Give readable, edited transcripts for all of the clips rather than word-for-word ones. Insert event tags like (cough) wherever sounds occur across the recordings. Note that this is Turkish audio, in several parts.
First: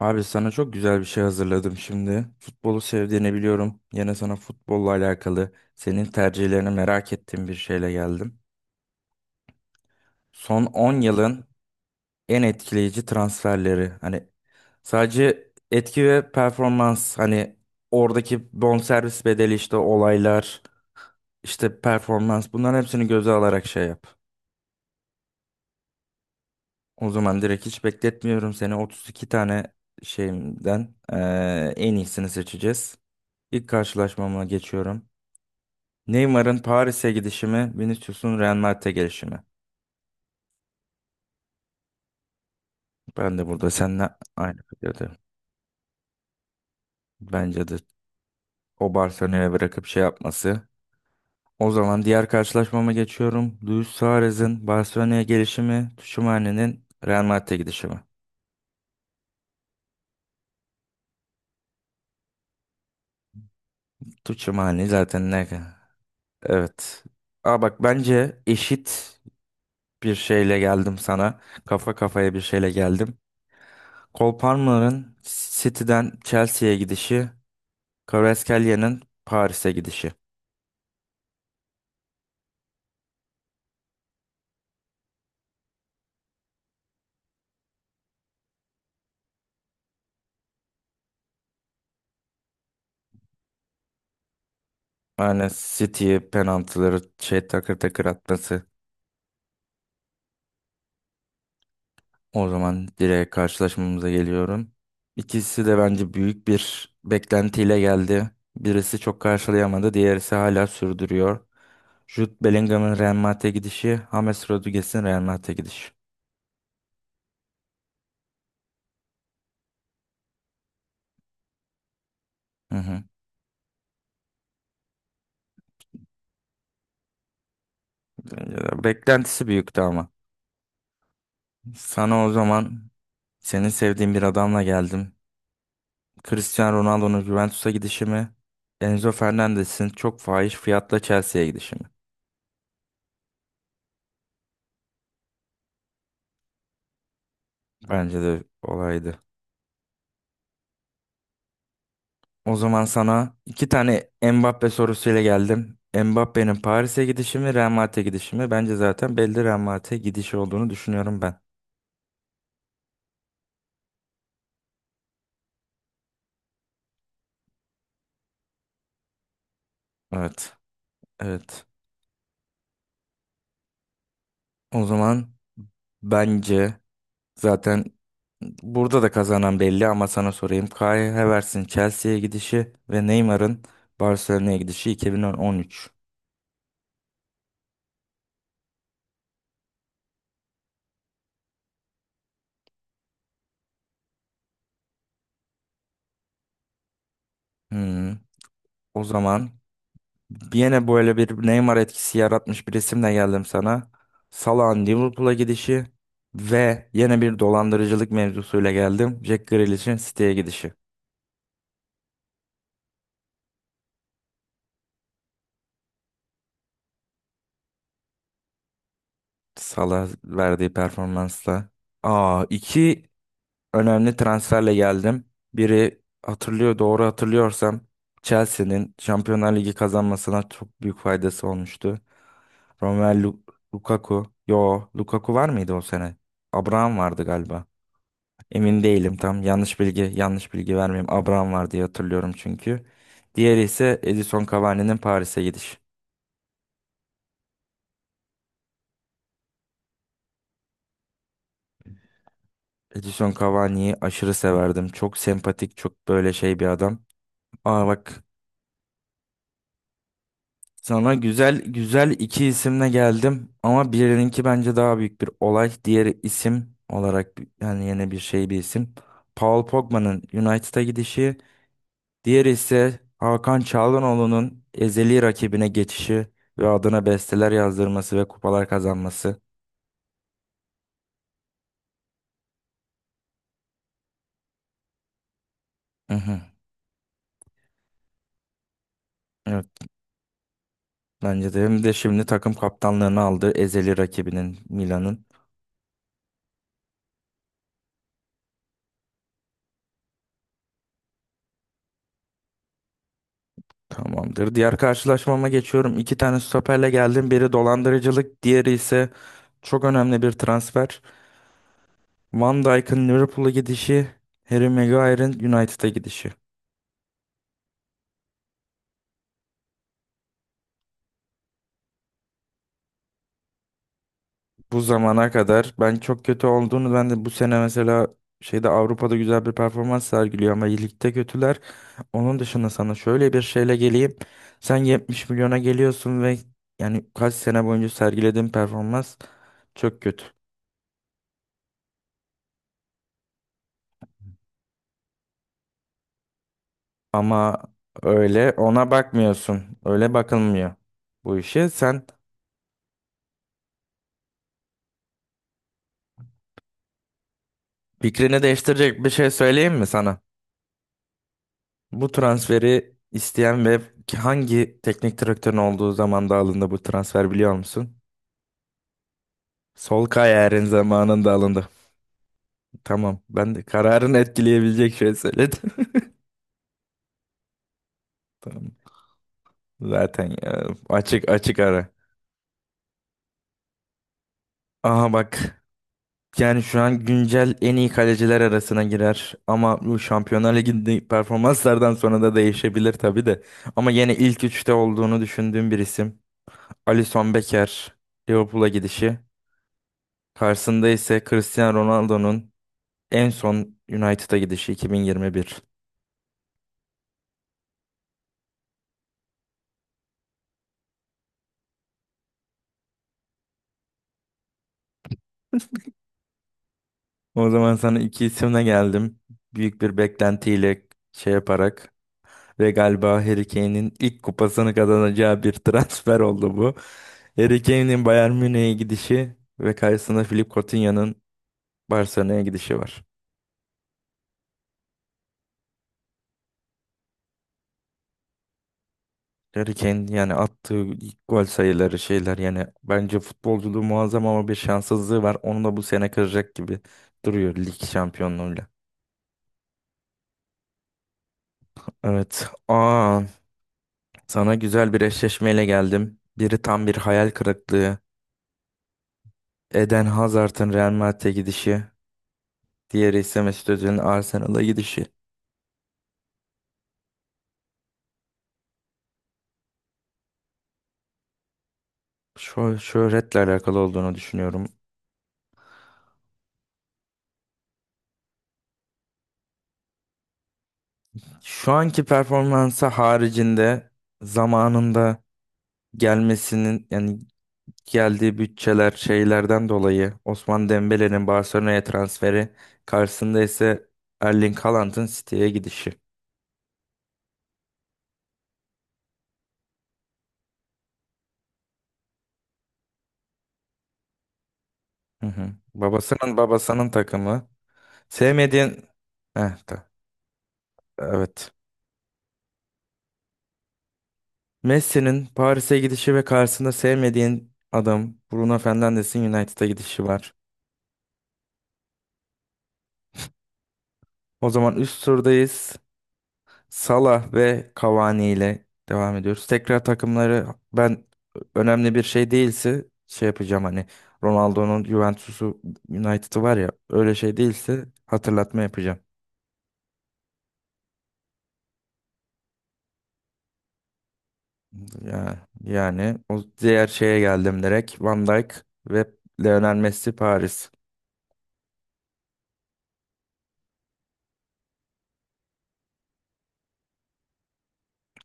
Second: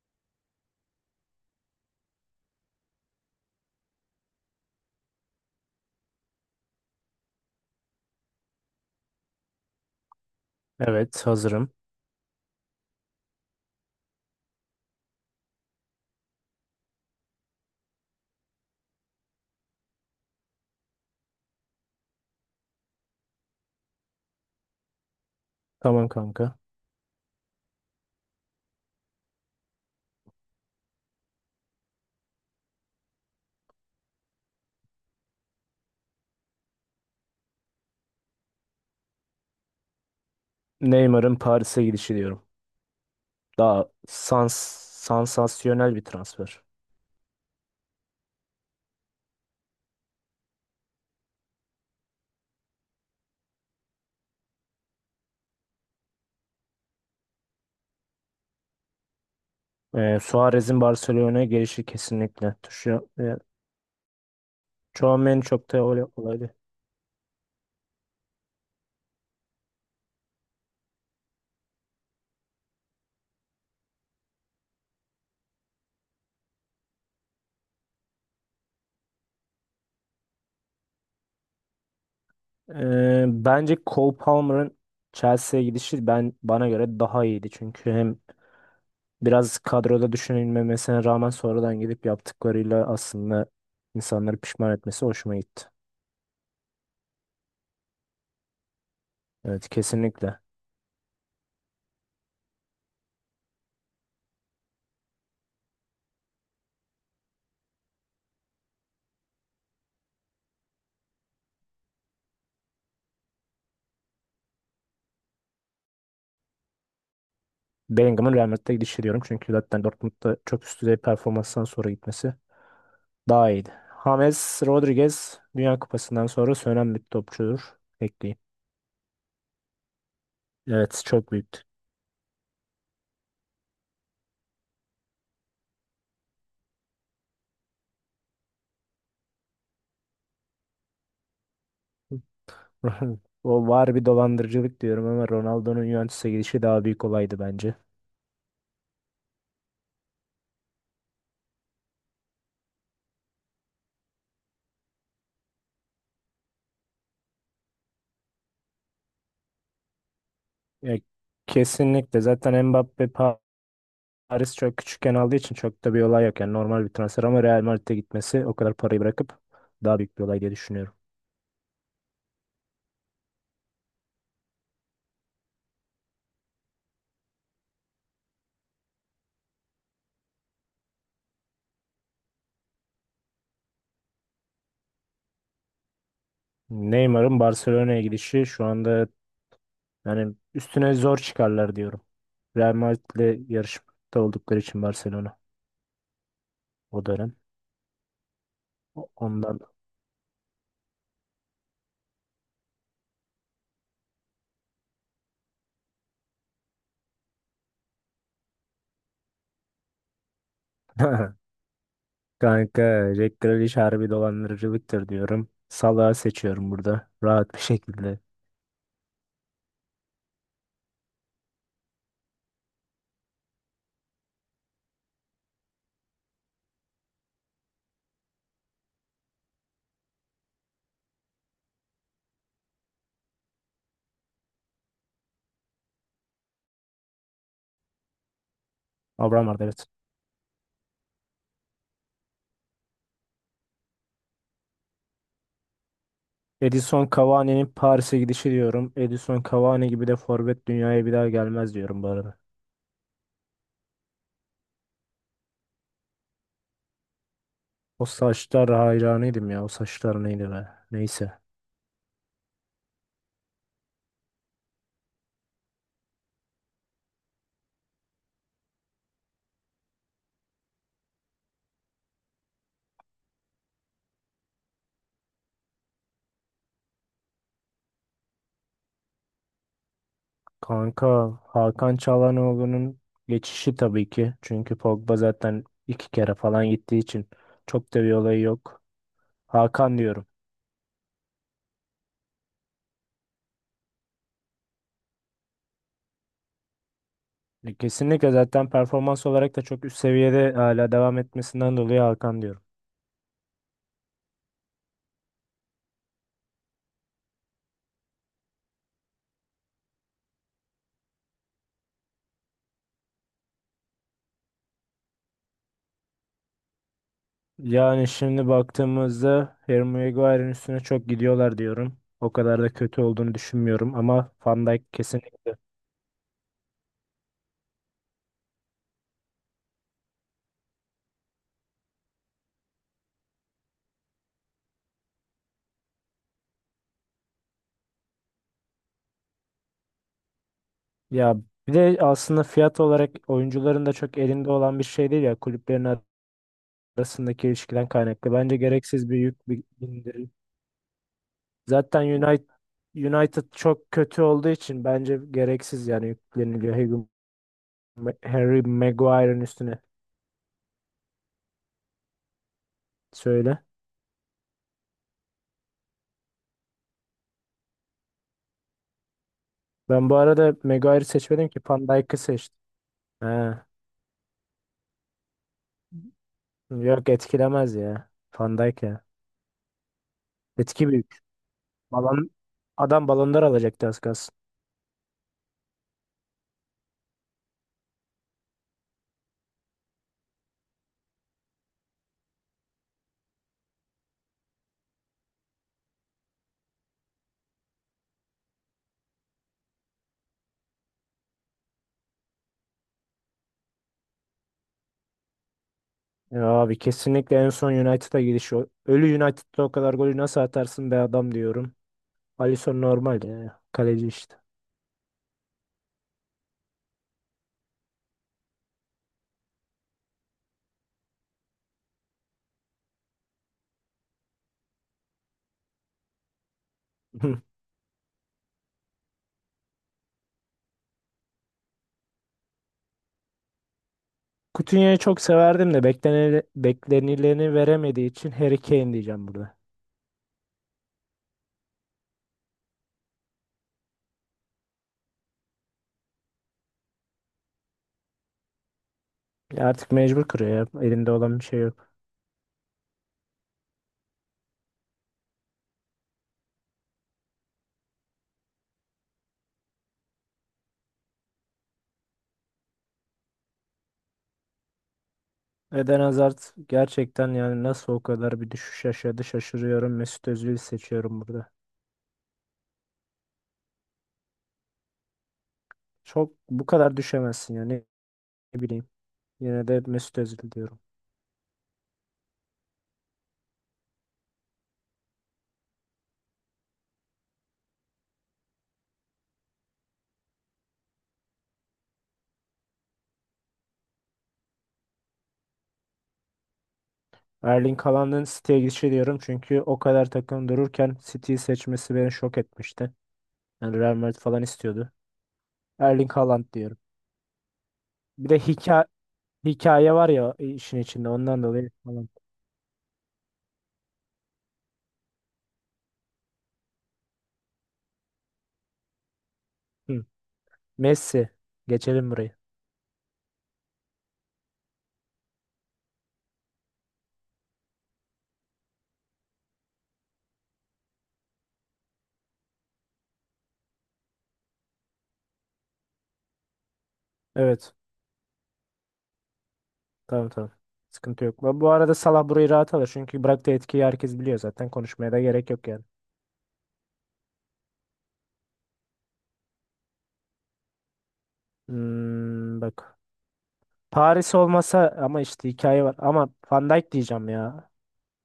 Abi sana çok güzel bir şey hazırladım şimdi. Futbolu sevdiğini biliyorum. Yine sana futbolla alakalı senin tercihlerini merak ettiğim bir şeyle geldim. Son 10 Evet, yılın hazırım. en etkileyici transferleri. Hani sadece etki ve performans hani oradaki bonservis bedeli işte olaylar işte performans bunların hepsini göze alarak şey yap. Tamam kanka. O zaman direkt hiç bekletmiyorum seni 32 tane şeyimden en iyisini seçeceğiz. İlk karşılaşmama geçiyorum. Neymar'ın Paris'e gidişi mi, Vinicius'un Real Madrid'e gelişi mi? Neymar'ın Paris'e gidişi diyorum. Ben de burada Daha seninle aynı fikirdeyim. sansasyonel bir transfer. Bence de o Barcelona'ya bırakıp şey yapması. O zaman diğer karşılaşmama geçiyorum. Luis Suarez'in Barcelona'ya gelişi mi, Tchouaméni'nin Real Madrid'e gidişi mi? Suarez'in Barcelona'ya gelişi kesinlikle. Tchouaméni zaten Tchouaméni ne? çok da öyle olaydı. Evet. Aa bak bence eşit bir şeyle geldim sana. Kafa kafaya bir şeyle geldim. Cole Palmer'ın City'den Chelsea'ye gidişi, Kvaratskhelia Paris'e gidişi. Bence Cole Palmer'ın Chelsea'ye gidişi ben bana göre daha iyiydi. Çünkü hem biraz kadroda düşünülmemesine rağmen sonradan gidip yaptıklarıyla aslında insanları pişman etmesi hoşuma Yani gitti. City'ye penaltıları şey takır takır atması. Evet, kesinlikle. O zaman direkt karşılaşmamıza geliyorum. İkisi de bence büyük bir beklentiyle geldi. Birisi çok karşılayamadı, diğerisi hala sürdürüyor. Jude Bellingham'ın Real Madrid'e gidişi, James Rodriguez'in Real Madrid'e gidişi. Bellingham'ın Real Madrid'e gidişi diyorum. Çünkü zaten Dortmund'da çok üst düzey performanstan sonra gitmesi Hı hı. daha iyiydi. James Rodriguez Dünya Kupası'ndan sonra sönen bir topçudur. Ekleyeyim. Beklentisi büyüktü ama. Evet, çok büyüktü. Sana o zaman senin sevdiğin bir adamla geldim. Cristiano Ronaldo'nun Juventus'a gidişi mi? Enzo Fernandez'in çok fahiş fiyatla Chelsea'ye gidişi mi? (laughs) O var, bir dolandırıcılık diyorum ama Ronaldo'nun Juventus'a gidişi daha büyük olaydı bence. Bence de olaydı. O zaman sana iki tane Mbappe sorusuyla geldim. Mbappe'nin Paris'e gidişi mi, Real Madrid'e gidişi mi? Bence zaten belli Real Madrid'e gidişi olduğunu Ya, düşünüyorum ben. kesinlikle zaten Mbappe Paris çok küçükken aldığı için çok da bir olay yok. Yani normal bir transfer ama Real Madrid'e gitmesi, o kadar parayı bırakıp daha büyük bir olay diye Evet, düşünüyorum. evet. O zaman bence zaten burada da kazanan belli ama sana sorayım. Kai Havertz'in Chelsea'ye gidişi ve Neymar'ın Barcelona'ya gidişi 2013. Neymar'ın Barcelona'ya gidişi şu anda hani üstüne zor çıkarlar diyorum. Real Madrid'le yarışmakta oldukları için Barcelona o dönem. Hmm. O zaman Ondan. yine böyle bir Neymar etkisi yaratmış bir resimle geldim sana. Salah'ın Liverpool'a gidişi ve yine bir dolandırıcılık mevzusuyla geldim. Jack Grealish'in City'ye gidişi. (laughs) Kanka, Jack Grealish harbi dolandırıcılıktır diyorum. Salah'ı seçiyorum burada rahat bir şekilde. Salah verdiği performansla. Aa, iki önemli transferle geldim. Biri hatırlıyor doğru hatırlıyorsam Chelsea'nin Şampiyonlar Ligi kazanmasına çok büyük faydası olmuştu. Romelu Lukaku. Yo, Lukaku var mıydı o sene? Abraham vardı galiba. Emin değilim tam. Abraham Arbeloa. Yanlış bilgi vermeyeyim. Abraham var diye hatırlıyorum çünkü. Diğeri ise Edison Cavani'nin Paris'e gidiş. Edison Cavani'nin Paris'e gidişi diyorum. Edison Cavani gibi de forvet dünyaya bir daha gelmez diyorum bu arada. Edison Cavani'yi aşırı severdim. Çok sempatik, çok böyle şey bir adam. Aa O bak saçlar, hayranıydım ya. O saçlar neydi be? sana Neyse. güzel güzel iki isimle geldim ama birininki bence daha büyük bir olay. Diğeri isim olarak yani yine bir şey bir isim. Paul Pogba'nın United'a gidişi. Diğeri ise Hakan Çalhanoğlu'nun ezeli rakibine geçişi ve adına besteler yazdırması ve kupalar kazanması. Kanka, Hakan Çalhanoğlu'nun geçişi tabii ki. Çünkü Pogba zaten iki Hı kere hı. falan gittiği için çok da bir olayı yok. Evet, Hakan diyorum. bence de hem de şimdi takım kaptanlığını aldı ezeli rakibinin Milan'ın. E, kesinlikle zaten performans olarak da çok üst seviyede hala devam etmesinden dolayı Hakan diyorum. Tamamdır. Diğer karşılaşmama geçiyorum. İki tane stoperle geldim. Biri dolandırıcılık, diğeri ise çok önemli bir transfer. Van Dijk'ın Liverpool'a gidişi, Harry Maguire'ın United'a gidişi. Yani şimdi baktığımızda Harry Maguire'ın üstüne çok gidiyorlar diyorum. O kadar da kötü olduğunu düşünmüyorum ama Van Bu Dijk zamana kesinlikle. kadar ben çok kötü olduğunu ben de bu sene mesela şeyde Avrupa'da güzel bir performans sergiliyor ama ligde kötüler. Onun dışında sana şöyle bir şeyle geleyim. Sen 70 milyona geliyorsun ve yani kaç sene boyunca sergilediğin performans çok kötü. Ya, bir de aslında fiyat olarak oyuncuların da çok elinde olan bir şey değil ya, kulüplerin arasındaki Ama ilişkiden kaynaklı. öyle Bence ona gereksiz bir yük bakmıyorsun. Öyle bindirildi. bakılmıyor bu işe. Zaten Sen United çok kötü olduğu için bence gereksiz yani yükleniliyor Harry, fikrini Harry değiştirecek bir şey Maguire'ın söyleyeyim üstüne. mi sana? Bu transferi Söyle. isteyen ve hangi teknik direktörün olduğu zamanda alındı bu transfer biliyor musun? Sol Ben bu arada kararın Maguire'ı zamanında seçmedim ki, alındı. Van Dijk'ı seçtim. Tamam. Ben de Ha. kararını etkileyebilecek şey söyledim. Yok, etkilemez ya. (laughs) Van Tamam. Dijk ya. Zaten ya, Etki büyük. açık açık ara. Balon, adam balonlar alacaktı az kalsın. Aha bak. Yani şu an güncel en iyi kaleciler arasına girer. Ama bu Şampiyonlar Ligi'ndeki performanslardan sonra da değişebilir tabii de. Ama yine ilk üçte olduğunu düşündüğüm bir isim. Alisson Becker. Liverpool'a gidişi. Karşısında ise Cristiano Ronaldo'nun en son United'a gidişi 2021. Ya abi, kesinlikle en son United'a gidişi. Ölü United'da o kadar golü nasıl atarsın be adam diyorum. Alisson normal ya. Kaleci işte. O zaman sana iki isimle geldim. Büyük bir beklentiyle şey yaparak ve galiba Harry Kane'in ilk kupasını kazanacağı bir (laughs) transfer oldu bu. (laughs) Harry Kane'in Bayern Münih'e gidişi ve karşısında Philipp Coutinho'nun Barcelona'ya gidişi var. Coutinho'yu çok severdim de beklenileni veremediği için Harry Kane diyeceğim burada. Harry Kane yani attığı ilk gol sayıları şeyler yani bence futbolculuğu muazzam ama bir şanssızlığı var. Onu da bu sene kıracak gibi duruyor lig şampiyonluğuyla. Ya artık mecbur kırıyor ya. Elinde olan bir şey yok. Evet. Aa, sana güzel bir eşleşmeyle geldim. Biri tam bir hayal kırıklığı. Eden Hazard'ın Real Madrid'e gidişi, diğeri ise Mesut Özil'in Arsenal'a gidişi. Eden Hazard gerçekten, yani nasıl o kadar bir düşüş yaşadı şaşırıyorum. Mesut Özil'i seçiyorum burada. Şu şöhretle alakalı olduğunu düşünüyorum. Çok bu kadar düşemezsin ya, ne bileyim. Yine de Mesut Özil diyorum. Şu anki performansı haricinde zamanında gelmesinin yani geldiği bütçeler şeylerden dolayı Osman Dembele'nin Barcelona'ya transferi karşısında ise Erling Haaland'ın City'ye gidişi. Erling Haaland'ın City'ye gidişi diyorum çünkü o kadar takım dururken City'yi seçmesi beni şok etmişti. Yani Real Madrid falan istiyordu. Hı hı. Erling Babasının Haaland diyorum. babasının takımı. Bir de hikaye. Sevmediğin... Heh, Hikaye var ya işin içinde, ondan evet. dolayı falan. Messi'nin Paris'e gidişi ve karşısında sevmediğin adam Bruno Fernandes'in United'a gidişi Hı. var. Messi. Geçelim burayı. O zaman üst turdayız. Salah ve Cavani ile devam ediyoruz. Tekrar takımları ben önemli bir şey değilse şey yapacağım hani Ronaldo'nun Juventus'u United'ı var ya öyle şey Evet. değilse hatırlatma yapacağım. Tamam, tamam. Sıkıntı yok. Bu, bu arada Salah burayı rahat alır. Çünkü bıraktığı etkiyi herkes biliyor zaten. Konuşmaya da Ya, gerek yok yani. yani o diğer şeye geldim direkt Van Dijk ve Lionel Messi Paris. Bak. Paris olmasa ama işte hikaye var. Ama Van Dijk diyeceğim ya.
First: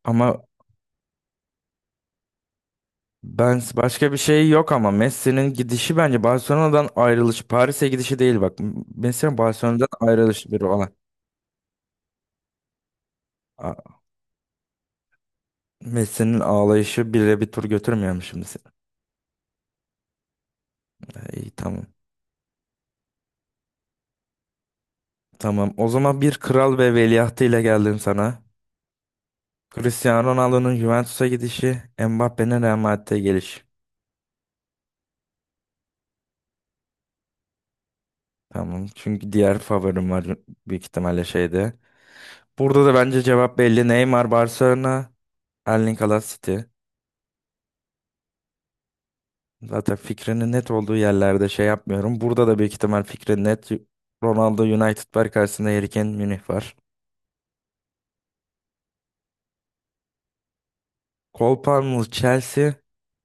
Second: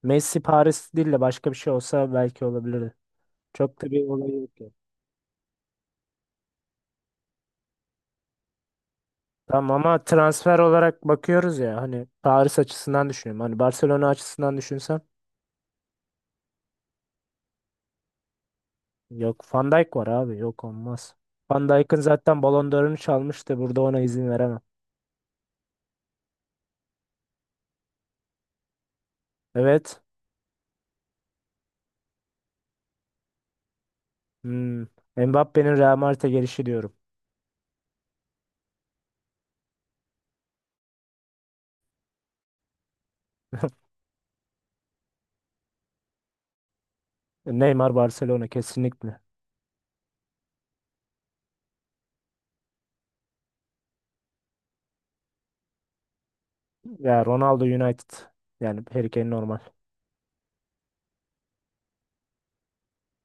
Ama Messi Paris değil de başka bir şey olsa belki olabilirdi. ben Çok da bir başka bir olay şey yok ya. yok ama Messi'nin gidişi bence Barcelona'dan ayrılış, Paris'e gidişi değil bak. Messi'nin Tamam Barcelona'dan ama ayrılışı transfer bir olay. olarak bakıyoruz ya, hani Paris açısından düşünüyorum. Hani A- Barcelona açısından düşünsem. Messi'nin ağlayışı bile bir tur götürmüyor şimdi seni? Yok, Van Dijk var abi. Yok, olmaz. E, İyi Van tamam. Dijk'ın zaten Ballon d'Or'unu çalmıştı. Burada ona izin veremem. Tamam. O zaman bir kral ve veliahtı ile geldim sana. Evet. Cristiano Ronaldo'nun Juventus'a gidişi, Mbappé'nin Real Madrid'e gelişi. Hmm. Mbappe'nin Real Madrid'e gelişi diyorum. Tamam. Çünkü diğer favorim var büyük ihtimalle şeyde. Burada da bence cevap belli. Neymar Barcelona, Erling Haaland City. Neymar Barcelona kesinlikle. Zaten fikrinin net olduğu yerlerde şey yapmıyorum. Burada da büyük ihtimal fikrin net. Ronaldo United var karşısında Harry Kane Münih var. Ya Ronaldo United. Yani Harry Kane normal. Cole Palmer Chelsea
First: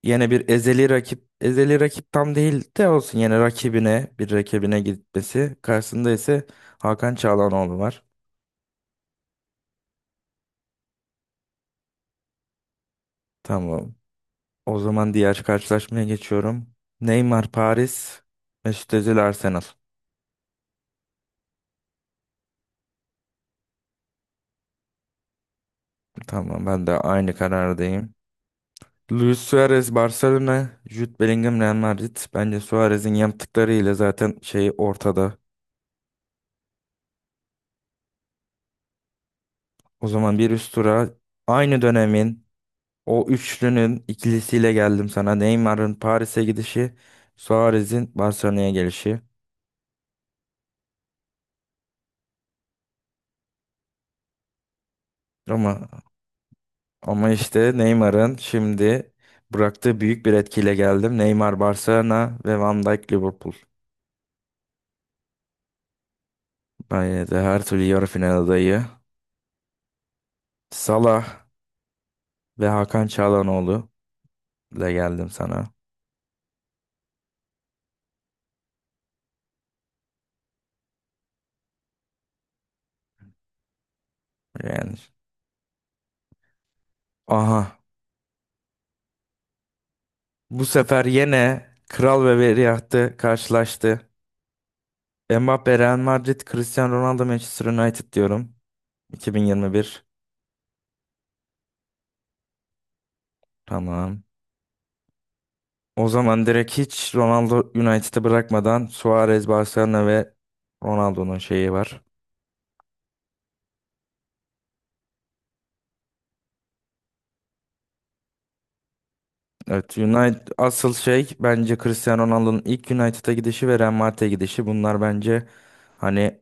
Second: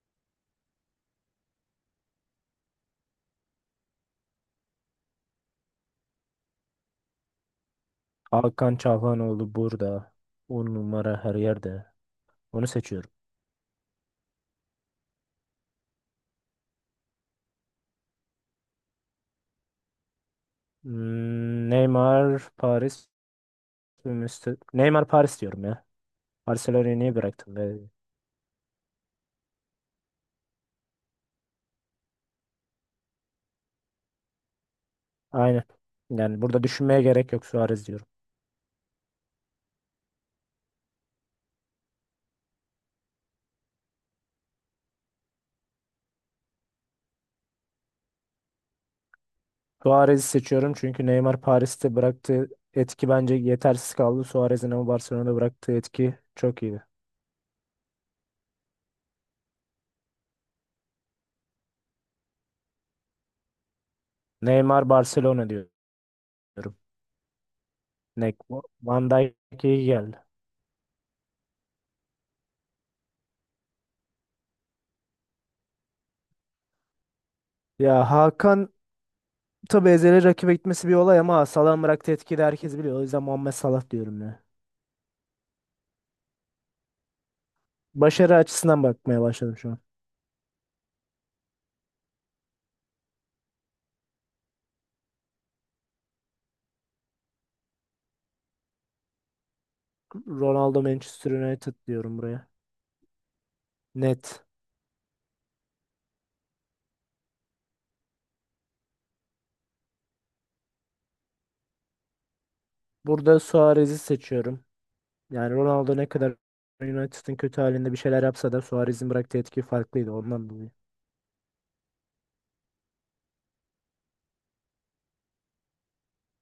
yine bir ezeli rakip. Ezeli rakip tam değil de olsun yine rakibine bir rakibine gitmesi. Karşısında ise Hakan Çalhanoğlu var. Hakan Çalhanoğlu burada. On numara her yerde. Onu seçiyorum. Tamam. O zaman diğer karşılaşmaya geçiyorum. Neymar Paris, Mesut Özil Arsenal. Neymar Paris. Neymar Paris diyorum ya. Tamam ben de Barcelona'yı niye aynı bıraktım be? karardayım. Luis Suarez Barcelona, Jude Bellingham Real Madrid. Bence Suarez'in yaptıklarıyla zaten şey ortada. Aynen. Yani burada düşünmeye gerek yok, Suarez diyorum. O zaman bir üst tura aynı dönemin o üçlünün ikilisiyle geldim sana. Neymar'ın Paris'e gidişi, Suarez'in Barcelona'ya gelişi. Suarez'i seçiyorum çünkü Neymar Paris'te bıraktığı etki bence yetersiz kaldı. Suarez'in ama Barcelona'da Ama bıraktığı etki çok iyiydi. ama işte Neymar'ın şimdi bıraktığı büyük bir etkiyle geldim. Neymar Barcelona ve Van Dijk Liverpool. Neymar Barcelona diyorum. Bence de her türlü yarı Ne, final adayı. Van Dijk iyi geldi. Salah ve Hakan Çalhanoğlu ile geldim sana. Ya Hakan, tabii ezeli rakibe gitmesi bir olay ama Salah'ın bıraktığı etkiyi de herkes biliyor. O yüzden Muhammed Salah diyorum ya. Yani. Aha. Başarı açısından bakmaya başladım şu an. Bu sefer yine Kral ve Veliahtı karşılaştı. Mbappe Real Madrid, Cristiano Ronaldo Manchester United diyorum. 2021. Ronaldo Manchester United diyorum buraya. Tamam. Net. O zaman direkt hiç Ronaldo United'ı bırakmadan Suarez, Barcelona ve Ronaldo'nun şeyi var. Burada Suarez'i seçiyorum. Yani Ronaldo ne kadar United'ın kötü halinde bir şeyler yapsa da Suarez'in bıraktığı etki Evet, farklıydı, United ondan dolayı. asıl şey bence Cristiano Ronaldo'nun ilk United'a gidişi ve Real Madrid'e gidişi. Bunlar bence hani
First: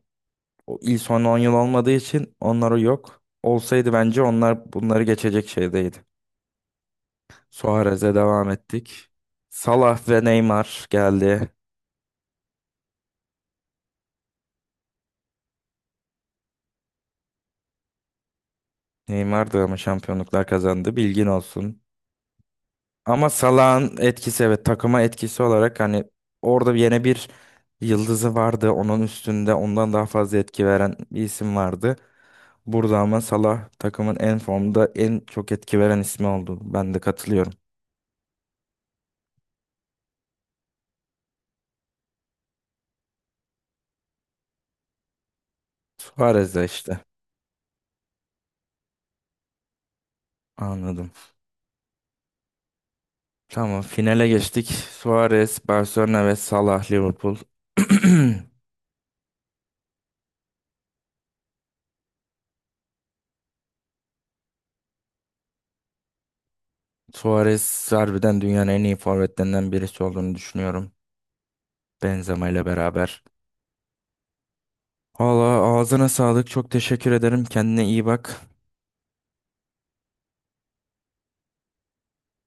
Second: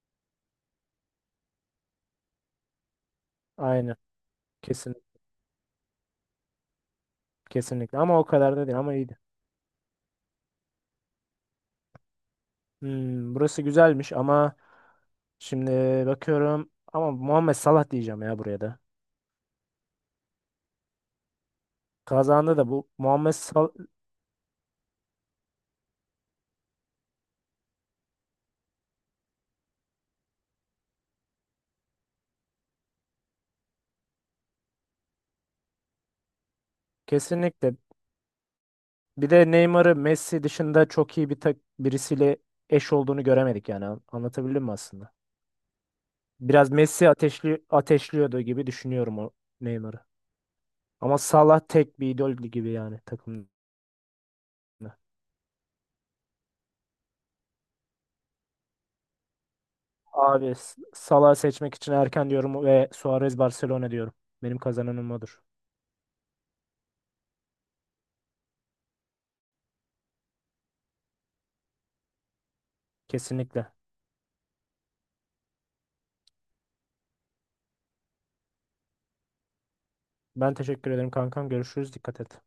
o ilk son 10 yıl olmadığı için onları yok. Olsaydı Aynen. bence onlar Kesin, bunları geçecek şeydeydi. Kesinlikle. Suarez'e Ama o devam kadar da değil, ama ettik. iyiydi. Salah ve Neymar geldi. Burası güzelmiş ama şimdi bakıyorum, ama Muhammed Salah diyeceğim ya buraya da. Neymar da ama şampiyonluklar kazandı. Bilgin olsun. Kazandı da bu Ama Muhammed Salah Salah'ın etkisi evet takıma etkisi olarak hani orada yine bir yıldızı vardı. Onun üstünde ondan daha fazla etki veren bir isim vardı. Burada ama Salah takımın en formda en çok etki veren ismi oldu. Ben de katılıyorum. kesinlikle. Bir de Neymar'ı Messi dışında çok iyi bir birisiyle eş olduğunu göremedik yani. Anlatabildim mi aslında? Suarez de Biraz işte. Messi ateşliyordu gibi düşünüyorum o Neymar'ı. Anladım. Ama Salah tek bir idol gibi yani takımda. Tamam finale geçtik. Suarez, Barcelona ve Salah, Liverpool. (clears throat) Abi, Salah'ı seçmek için erken diyorum ve Suarez Barcelona diyorum. Benim kazananım odur. Suarez harbiden dünyanın en iyi forvetlerinden birisi olduğunu düşünüyorum. Benzema ile beraber. Kesinlikle. Valla ağzına sağlık. Çok teşekkür ederim. Kendine iyi bak. Ben teşekkür ederim kankam. Görüşürüz. Dikkat et.